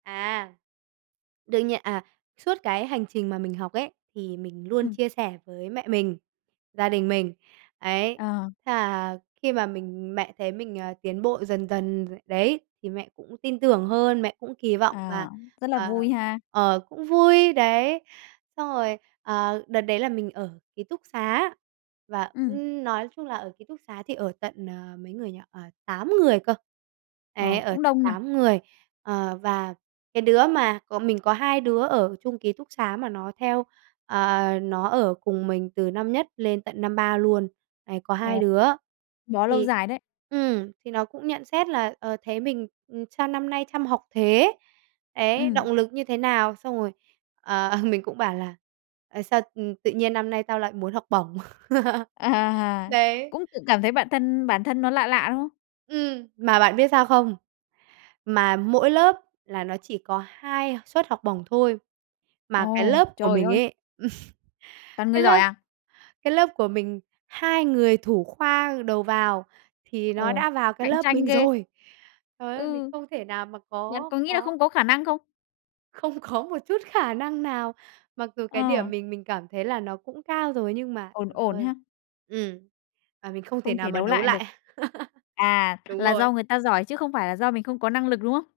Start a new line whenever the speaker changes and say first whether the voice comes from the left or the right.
right: À! Đương nhiên à, suốt cái hành trình mà mình học ấy thì mình luôn
left: Ừm.
right: chia sẻ với mẹ mình, gia đình mình ấy
left: Ờ.
right: là khi mà mình mẹ thấy mình, à, tiến bộ dần dần đấy, thì mẹ cũng tin tưởng hơn, mẹ cũng kỳ vọng và,
left: À, rất là
right: ờ,
left: vui ha!
right: ờ, cũng vui đấy. Xong rồi, ờ, đợt đấy là mình ở ký túc xá và,
left: Ừm.
right: ưm, nói chung là ở ký túc xá thì ở tận, ờ, mấy người nhỉ? À, 8 người cơ ấy,
left: Ờ,
right: ở
left: cũng
right: tận
left: đông nhỉ?
right: 8 người, ờ, và cái đứa mà bon mình có hai đứa ở chung ký túc xá mà nó theo, ờ, nó ở cùng mình từ năm nhất lên tận năm 3 luôn. Đấy, có 2
left: Ồ
right: đứa
left: bó lâu
right: thì
left: dài đấy.
right: ừm, thì nó cũng nhận xét là, ờ, thấy mình, ừm, sao năm nay chăm học thế? Đấy,
left: Ừm.
right: động lực như thế nào? Xong rồi, ờ, mình cũng bảo là, ờ, "Sao, ừm, tự nhiên năm nay tao lại muốn học bổng."
left: À!
right: Đấy.
left: Cũng tự cảm thấy bản thân bản thân nó lạ lạ, đúng không?
right: Ừm, mà bạn biết sao không? Mà mỗi lớp là nó chỉ có 2 suất học bổng thôi mà cái
left: Ồ!
right: lớp của
left: Trời
right: mình
left: ơi!
right: ấy,
left: Toàn
right: cái
left: người giỏi
right: lớp
left: à?
right: cái lớp của mình hai người thủ khoa đầu vào thì nó
left: Ồ!
right: đã vào cái
left: Cạnh
right: lớp
left: tranh
right: mình
left: ghê!
right: rồi! Trời ơi! Mình
left: Ừ.
right: không thể nào mà
left: Nhận,
right: có
left: có nghĩ là
right: có
left: không có khả năng không?
right: không có một chút khả năng nào mặc dù cái điểm
left: Ờ.
right: mình mình cảm thấy là nó cũng cao rồi nhưng mà,
left: Ổn
right: trời
left: ổn
right: ơi
left: ha.
right: ừm, mà mình không thể
left: Không
right: nào
left: thể
right: mà
left: đấu
right: đấu
left: lại được.
right: lại.
left: À,
right: Đúng
left: là do
right: rồi.
left: người ta giỏi chứ không phải là do mình không có năng lực, đúng không?